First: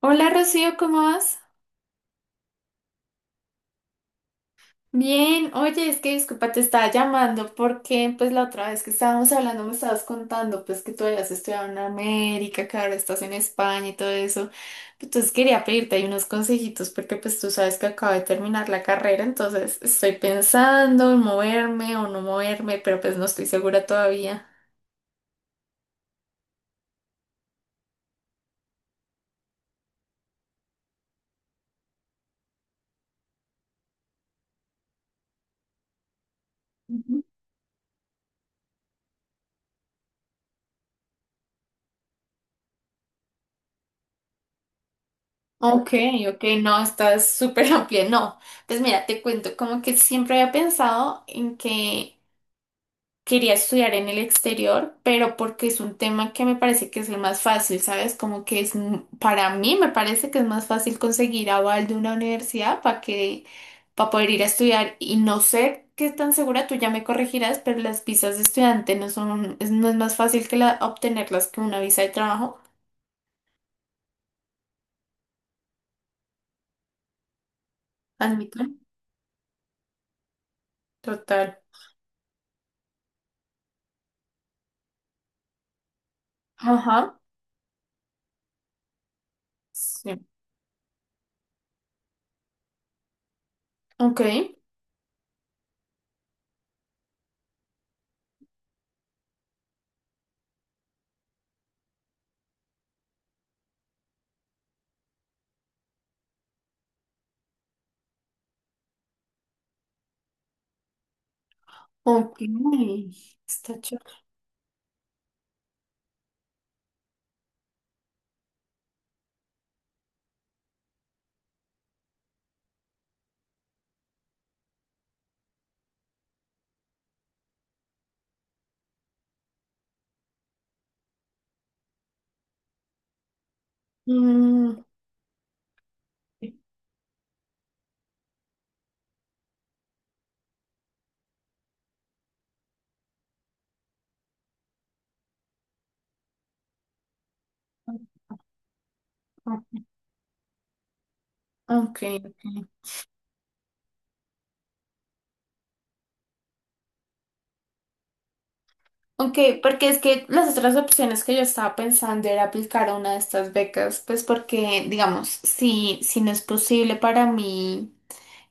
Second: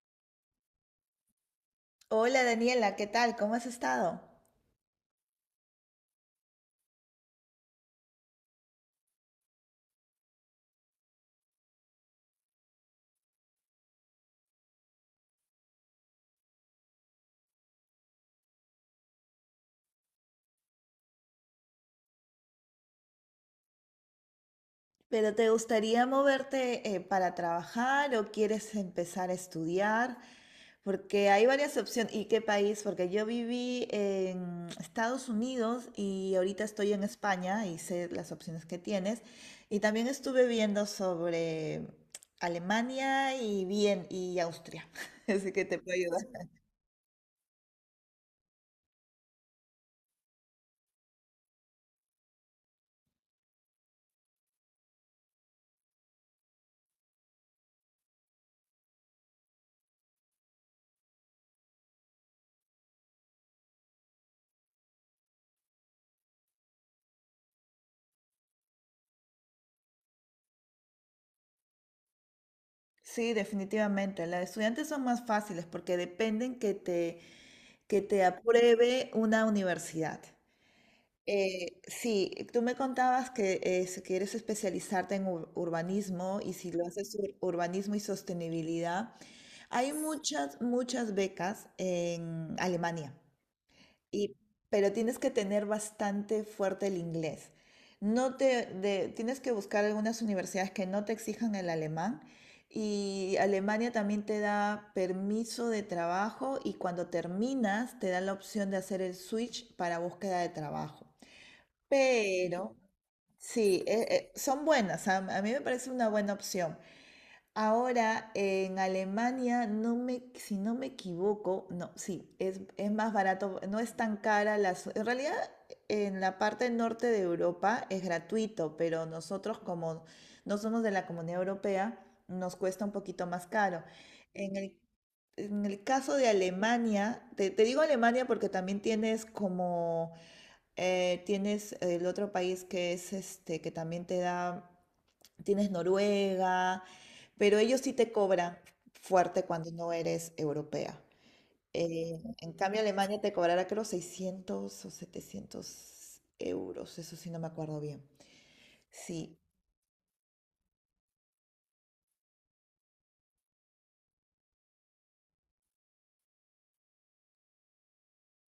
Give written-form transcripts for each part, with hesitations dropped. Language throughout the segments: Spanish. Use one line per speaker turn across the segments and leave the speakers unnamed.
Hola Rocío, ¿cómo vas?
Hola Daniela, ¿qué tal? ¿Cómo has estado?
Bien, oye, es que disculpa, te estaba llamando porque pues la otra vez que estábamos hablando me estabas contando pues que tú habías estudiado en América, que ahora estás en España y todo eso. Entonces quería pedirte ahí unos consejitos porque pues tú sabes que acabo de terminar la carrera, entonces estoy pensando en moverme o no moverme, pero pues no estoy segura todavía.
¿Pero te gustaría moverte para trabajar o quieres empezar a estudiar? Porque hay varias opciones. ¿Y qué país? Porque yo viví en Estados Unidos y ahorita estoy en
Ujú.
España y sé las opciones que tienes. Y también estuve viendo sobre Alemania y bien y Austria. Así que te
Ok,
puedo
ok,
ayudar.
no, estás súper amplia. No, pues mira, te cuento, como que siempre había pensado en que quería estudiar en el exterior, pero porque es un tema que me parece que es el más fácil, ¿sabes? Como que es, para mí me parece que es más fácil conseguir aval de una universidad para que, para poder ir a estudiar y no sé qué tan segura, tú ya me corregirás, pero las visas de estudiante no son, no es más fácil que la, obtenerlas que una visa de trabajo,
Sí, definitivamente. Las de estudiantes son más fáciles porque dependen que te
admito.
apruebe una universidad.
Total.
Sí, tú me contabas que si quieres especializarte en urbanismo y si lo haces
Ajá.
urbanismo y sostenibilidad, hay
Sí.
muchas, muchas becas en Alemania
Ok.
y, pero tienes que tener bastante fuerte el inglés. No, tienes que buscar algunas universidades que no te exijan el alemán y Alemania también te da permiso de trabajo y cuando terminas te da la opción de hacer el switch para búsqueda de trabajo.
Ok.
Pero
Está
sí,
chulo.
son buenas, a mí me parece una buena opción. Ahora en Alemania, si no me equivoco, no, sí, es más barato, no es tan cara. En realidad, en la parte norte de Europa es gratuito, pero nosotros como no somos de la Comunidad Europea, nos cuesta un poquito más caro. En el,
Mm,
en el caso de Alemania, te digo Alemania porque también tienes como tienes el otro país que es este, que también te da, tienes Noruega, pero ellos sí te cobran fuerte cuando
ok.
no eres europea.
Ok.
En cambio, Alemania te cobrará creo 600 o 700 euros, eso sí no me acuerdo bien. Sí,
Ok, porque es que las otras opciones que yo estaba pensando era aplicar a una de estas becas, pues porque, digamos, si no es posible para mí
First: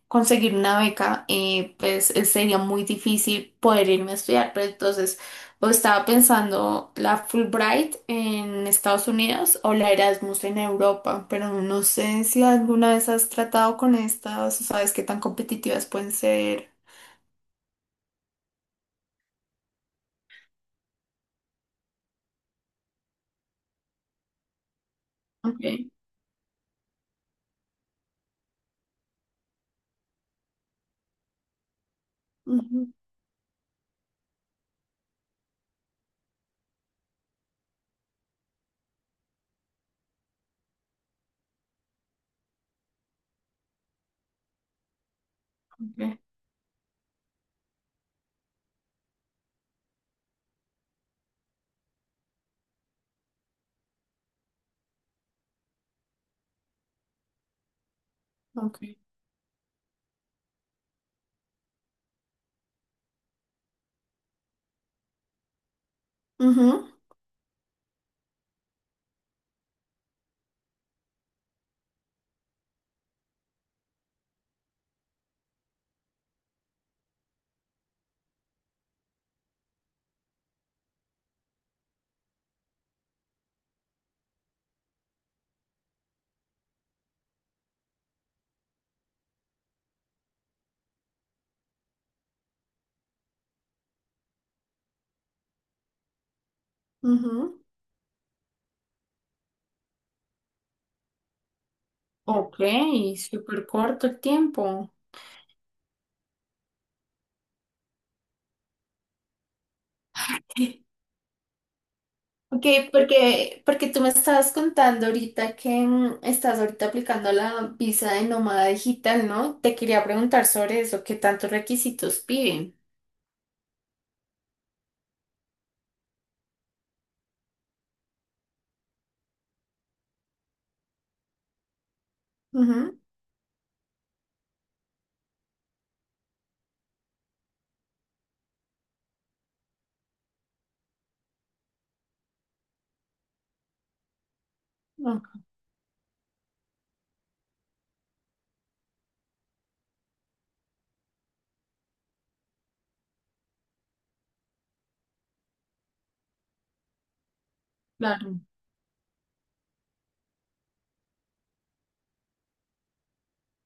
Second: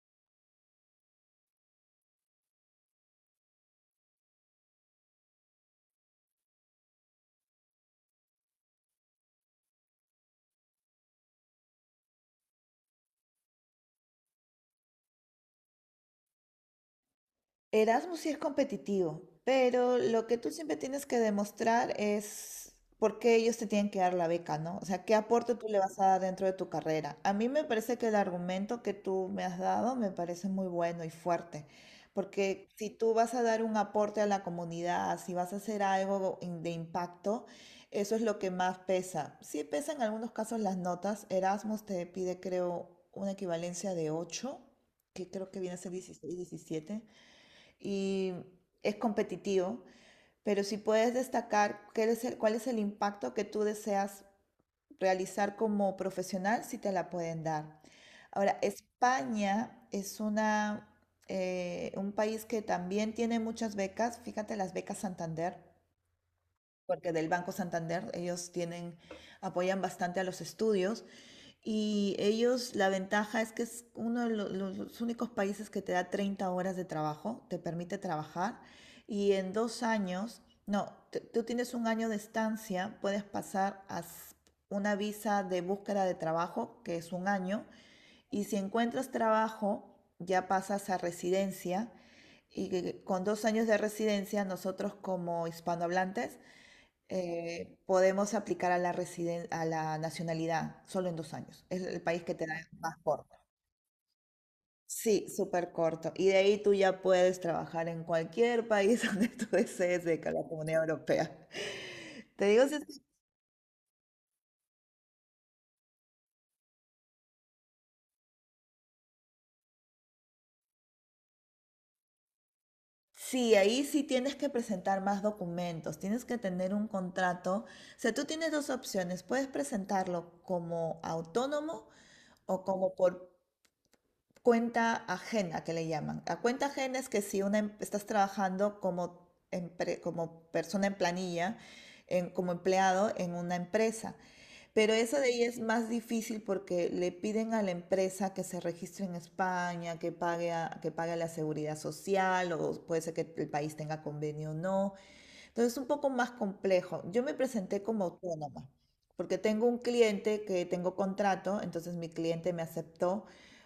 conseguir una beca, pues sería muy difícil poder irme a estudiar, pero entonces o estaba pensando la Fulbright en Estados Unidos o la Erasmus en Europa, pero no sé si alguna vez has tratado con estas o sabes qué tan competitivas pueden ser.
Erasmus sí es competitivo, pero lo que tú siempre tienes que demostrar es por qué ellos te tienen que dar la beca, ¿no? O sea, qué aporte tú le
Ok.
vas a dar dentro de tu carrera. A mí me parece que el argumento que tú me has dado me parece muy bueno y fuerte, porque
Ujú,
si tú vas a dar un aporte a la comunidad, si vas a hacer algo de impacto, eso es lo que más pesa. Sí pesa en algunos casos las notas. Erasmus te pide, creo, una equivalencia de 8, que creo que viene a ser
ok,
16, 17 y es competitivo, pero si puedes destacar cuál es el impacto que tú deseas realizar como profesional, si te la pueden dar. Ahora,
ok.
España es un país que también tiene muchas becas. Fíjate las becas Santander,
Ujú,
porque del Banco Santander ellos tienen, apoyan bastante a los estudios. Y ellos, la ventaja es que es uno de los únicos países que te da 30 horas de trabajo, te permite trabajar. Y en 2 años, no, tú tienes un año de estancia, puedes pasar a una visa de búsqueda de trabajo, que es un año. Y si encuentras trabajo, ya pasas a residencia. Con 2 años de residencia, nosotros como hispanohablantes
ujú.
podemos aplicar a a la nacionalidad solo en 2 años. Es el país que te da
Ok,
más corto.
súper corto el tiempo.
Sí, súper corto. Y de ahí tú ya puedes trabajar en cualquier país donde tú desees de la Comunidad Europea. Te
Ok,
digo, sí, sí,
porque, porque tú me estabas contando ahorita que estás ahorita aplicando la visa de nómada digital, ¿no? Te quería preguntar sobre eso, ¿qué tantos requisitos piden?
sí, ahí sí tienes que presentar más documentos, tienes que tener un contrato. O sea, tú tienes dos opciones, puedes presentarlo como autónomo o
Ujú,
como por cuenta ajena, que le llaman. La cuenta ajena es que si estás trabajando como persona en planilla, como empleado en una empresa, pero eso de
ah,
ahí es más difícil porque le piden a la empresa que se registre en España, que pague a la seguridad social, o puede ser que el país tenga convenio o no, entonces, es un poco más complejo. Yo me presenté como
claro,
autónoma, porque tengo un cliente que tengo contrato, entonces mi cliente me aceptó,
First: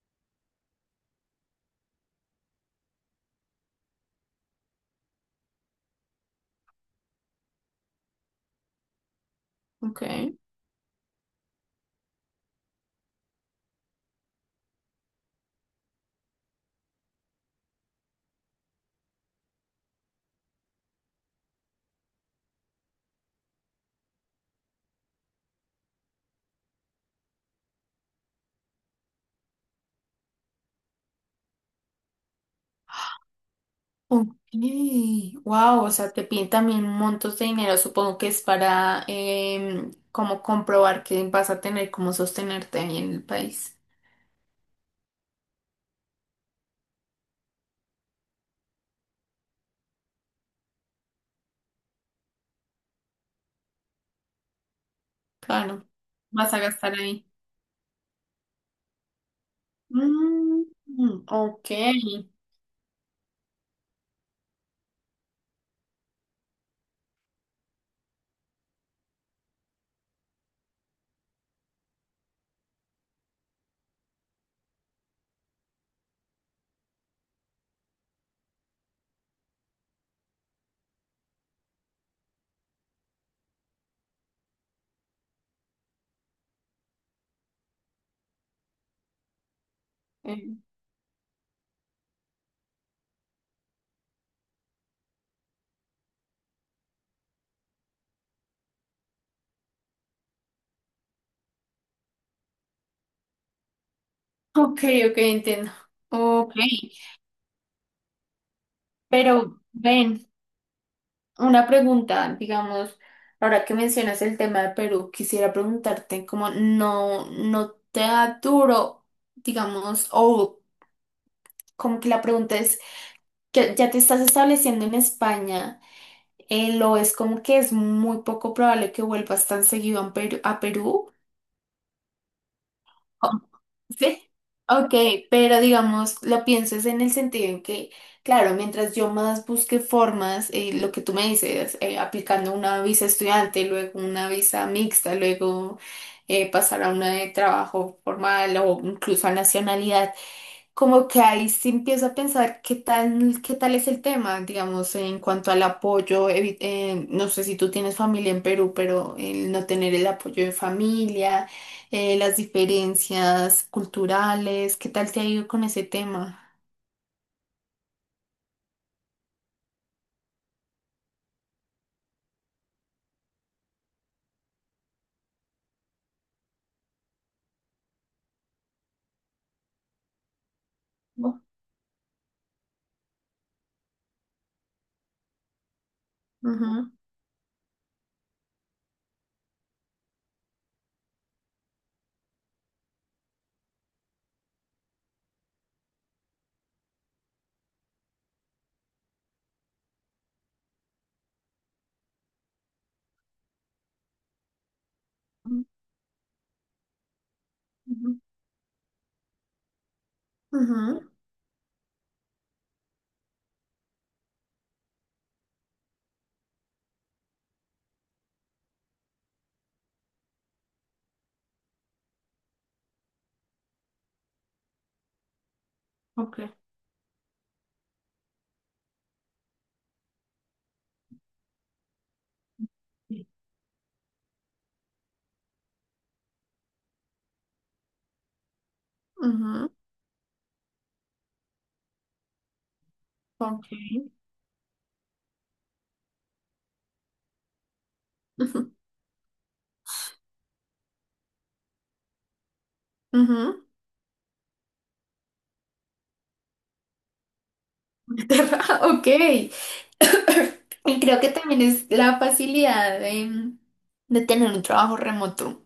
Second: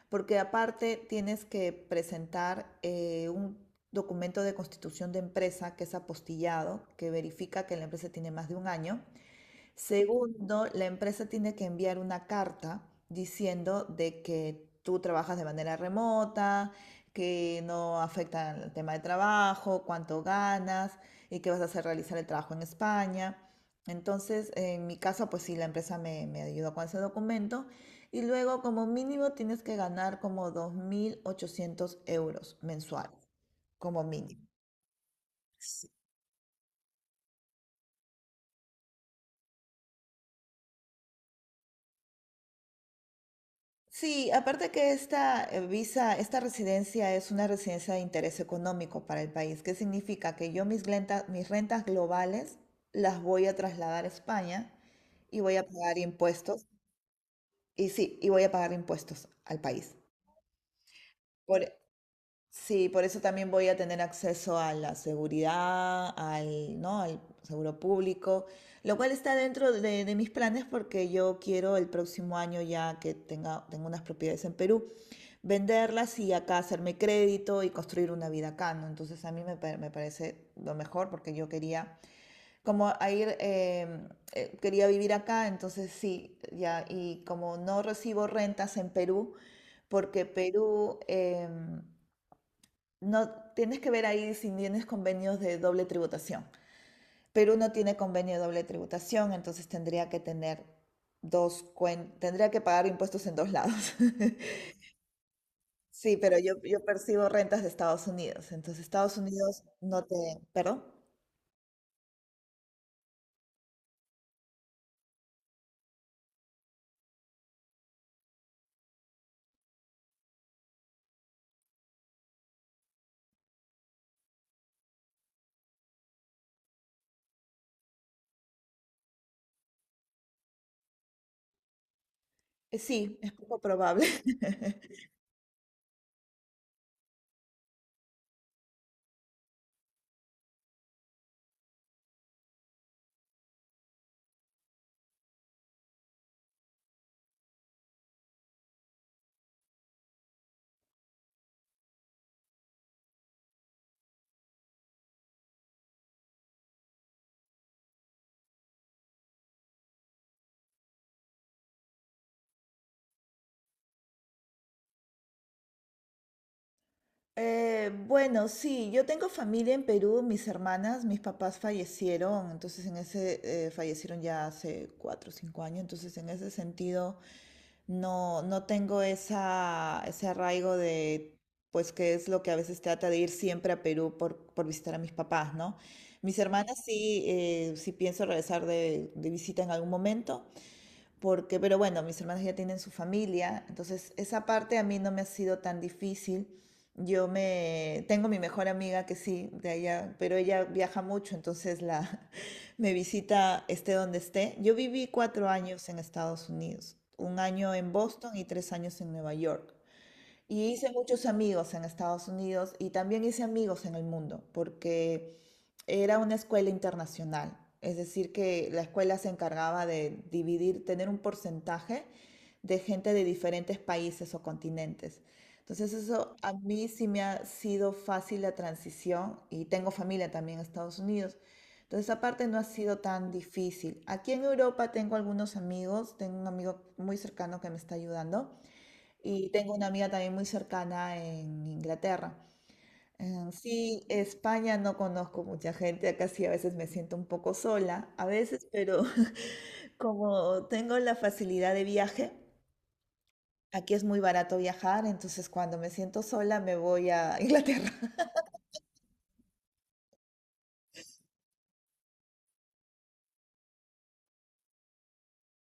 porque aparte tienes que presentar un documento de constitución de empresa que es apostillado, que verifica que la empresa tiene más de un año.
ok.
Segundo, la empresa tiene que enviar una carta diciendo de que tú trabajas de manera remota, que no afecta el tema de trabajo, cuánto ganas y que vas a hacer realizar el trabajo en España. Entonces, en mi caso, pues sí, la empresa me ayudó con ese documento. Y luego, como mínimo, tienes que ganar como 2.800 euros mensuales, como
Ok,
mínimo.
wow, o sea, te piden también montos de dinero, supongo que es para como comprobar que vas a tener cómo sostenerte ahí en el país.
Sí, aparte que esta visa, esta residencia es una residencia de interés económico para el país. ¿Qué significa? Que yo mis rentas globales las voy a trasladar a España y voy a
Claro,
pagar
vas a
impuestos.
gastar ahí.
Y sí, voy a pagar impuestos al país.
Mm, ok,
Sí, por eso también voy a tener acceso a la seguridad, al, ¿no? al seguro público, lo cual está dentro de mis planes porque yo quiero el próximo año ya que tengo unas propiedades en Perú, venderlas y acá hacerme crédito y construir una vida acá, ¿no? Entonces a mí me, pa- me parece lo mejor porque yo quería, como a ir, eh, quería vivir acá, entonces sí, ya, y como no recibo rentas en Perú, porque no, tienes que ver ahí si tienes convenios de doble tributación. Perú no tiene convenio de doble tributación, entonces tendría que tener tendría que pagar impuestos en dos lados.
ok, ok, entiendo.
Sí, pero
Ok,
yo percibo rentas de Estados Unidos, entonces Estados
pero
Unidos no te.
ven,
¿Perdón?
una pregunta, digamos, ahora que mencionas el tema de Perú, quisiera preguntarte como no, no te da duro, digamos, o como que la pregunta es, que ya te estás estableciendo en España, lo es como que es muy poco probable que vuelvas tan seguido a Perú, a Perú.
Sí, es poco probable.
Sí. Ok, pero digamos, lo pienso es en el sentido en que, claro, mientras yo más busque formas, lo que tú me dices, aplicando una visa estudiante, luego una visa mixta, luego pasar a una de trabajo formal o incluso a nacionalidad como que ahí sí empiezo a pensar qué tal es el tema, digamos, en cuanto al apoyo, no sé si tú tienes familia en Perú, pero el no tener el apoyo de familia, las diferencias culturales, ¿qué tal te ha ido con ese tema?
Bueno, sí, yo tengo familia en Perú, mis hermanas, mis papás fallecieron, entonces en fallecieron ya hace 4 o 5 años, entonces en ese sentido no, no tengo ese arraigo de,
Ujú,
pues, que es lo que a veces trata de ir siempre a Perú por visitar a mis papás, ¿no? Mis hermanas
ujú,
sí, sí pienso regresar de visita en algún momento, pero bueno, mis hermanos ya tienen su familia, entonces esa parte a mí no me ha sido tan difícil. Yo me tengo mi mejor amiga que sí, de allá, pero ella viaja mucho, entonces la me visita esté donde esté. Yo viví cuatro
ujú,
años en Estados Unidos, un año en
ujú.
Boston y 3 años en Nueva York. Y hice muchos amigos en Estados Unidos y también hice amigos en el mundo, porque era una escuela internacional. Es decir, que la escuela se encargaba de dividir, tener un porcentaje de gente de diferentes países o continentes. Entonces eso
Ok.
a mí sí me ha sido fácil la transición y tengo familia también en Estados Unidos. Entonces esa parte no ha sido
Sí.
tan difícil. Aquí en Europa tengo algunos amigos, tengo un amigo muy cercano que me está ayudando y
Ujú,
tengo una amiga también muy cercana en Inglaterra. Eh,
ok,
sí, España no conozco mucha gente, acá sí a veces me siento un poco sola, a veces,
ujú,
pero como tengo la facilidad de viaje,
ujú.
aquí es muy barato viajar, entonces cuando me siento sola me voy a Inglaterra.
Ok. Y creo que también es la facilidad de tener un trabajo remoto.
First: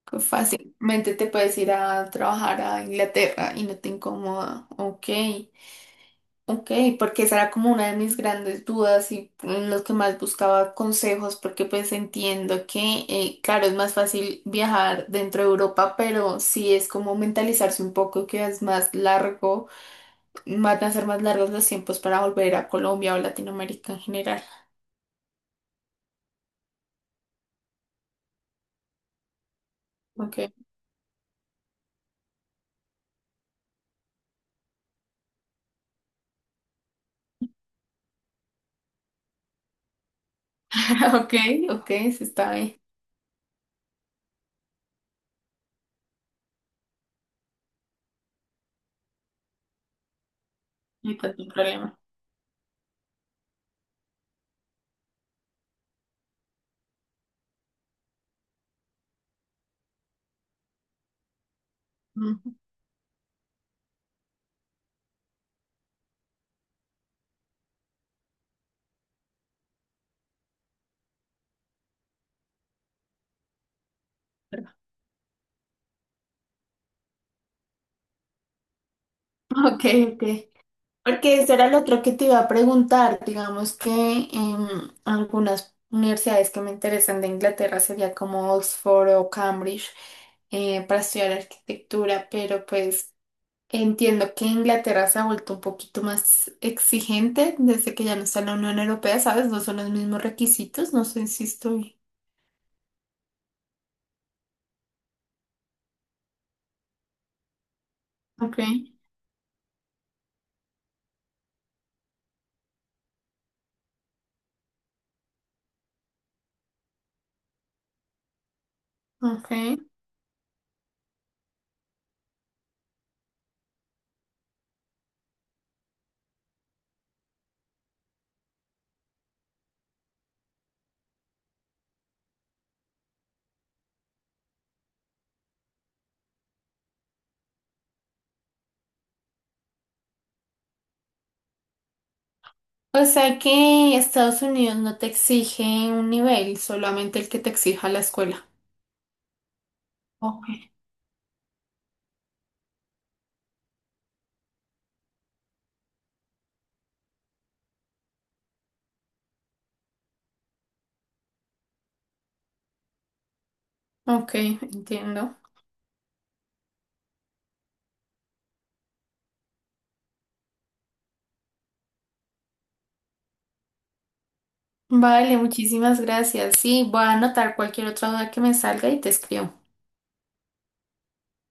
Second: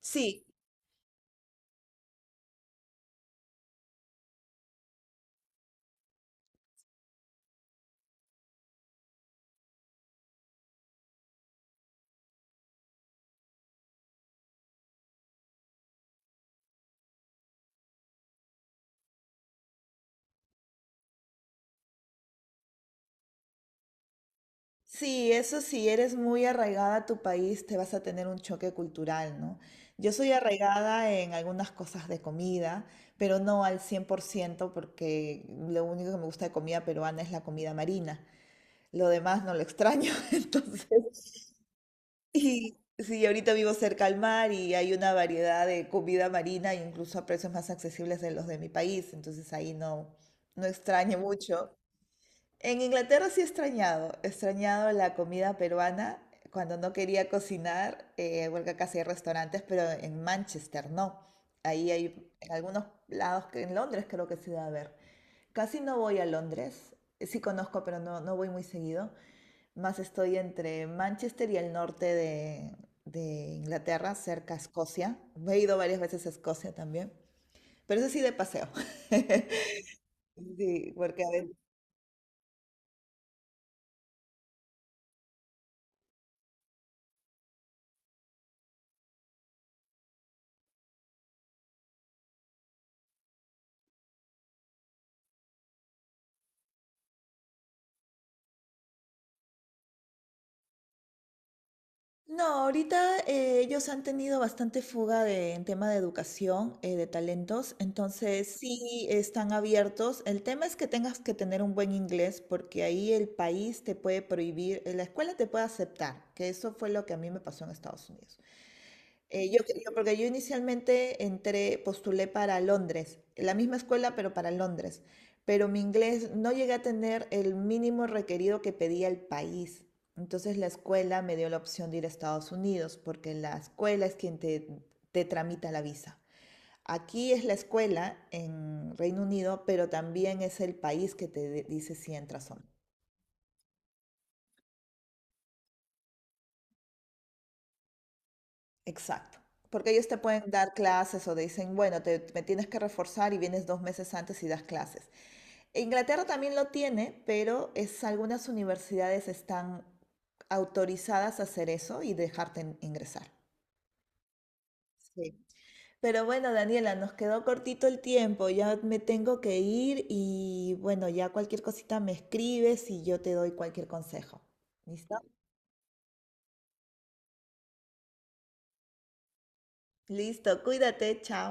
Sí,
Fácilmente te puedes ir a trabajar a Inglaterra y no te incomoda. Ok, ok, porque esa era como una de mis grandes dudas y en los que más buscaba consejos, porque pues entiendo que, claro, es más fácil viajar dentro de Europa, pero sí es como mentalizarse un poco que es más largo, van a ser más largos los tiempos para volver a Colombia o Latinoamérica en general.
Sí, eso sí, eres muy arraigada a tu país, te vas a tener un choque cultural, ¿no? Yo soy
Ok,
arraigada en algunas cosas de comida, pero no al 100% porque lo único que me gusta de comida peruana es la comida marina. Lo demás no lo extraño, entonces
ok, ok, se está bien,
sí, sí, ahorita vivo cerca al mar y hay una variedad de comida marina, incluso a precios más accesibles de los de mi país, entonces ahí no, no
no
extraño
hay tanto
mucho.
problema.
En Inglaterra sí he extrañado la comida peruana cuando no quería cocinar, porque acá sí hay restaurantes, pero en Manchester no. Ahí hay en
Mm,
algunos lados, que en Londres creo que se debe haber. Casi no voy a Londres, sí conozco, pero no, no voy muy seguido. Más estoy entre Manchester y el norte de Inglaterra, cerca a Escocia. He ido varias veces a Escocia también, pero eso sí de paseo.
ok, ok.
Sí. porque a
Porque ese era el otro que te iba a preguntar. Digamos que em, algunas universidades que me interesan de Inglaterra sería como Oxford o Cambridge para estudiar arquitectura, pero pues entiendo que Inglaterra se ha vuelto un poquito más exigente desde que ya no está en la Unión Europea, ¿sabes? No son los mismos requisitos, no sé si estoy.
No, ahorita ellos han tenido bastante fuga en tema de educación, de talentos, entonces
Ok,
sí están abiertos. El tema es que tengas que tener un buen inglés porque ahí el país te puede prohibir, la escuela te puede aceptar, que eso fue lo que a mí me pasó en Estados Unidos. Eh, yo,
ok.
Porque yo inicialmente entré, postulé para Londres, la misma escuela, pero para Londres. Pero mi inglés no llegué a tener el mínimo requerido que pedía el país. Entonces la escuela me dio la opción de ir a Estados Unidos, porque la escuela es quien te tramita la visa. Aquí es la escuela en Reino Unido, pero también es el país que te dice si entras o no.
O sea que Estados Unidos no te exige un nivel, solamente el que te exija la escuela.
Exacto. Porque ellos te pueden
Ok,
dar clases o te dicen, bueno, me tienes que reforzar y vienes 2 meses antes y das clases. Inglaterra también lo tiene, pero es, algunas universidades están autorizadas a hacer eso y dejarte ingresar.
ok,
Sí.
entiendo.
Pero bueno, Daniela, nos quedó cortito el tiempo, ya me tengo que ir y bueno, ya cualquier cosita me escribes y yo te doy cualquier consejo. ¿Listo?
Vale, muchísimas gracias. Sí, voy a anotar cualquier otra duda que me salga y te escribo.
Listo, cuídate, chao.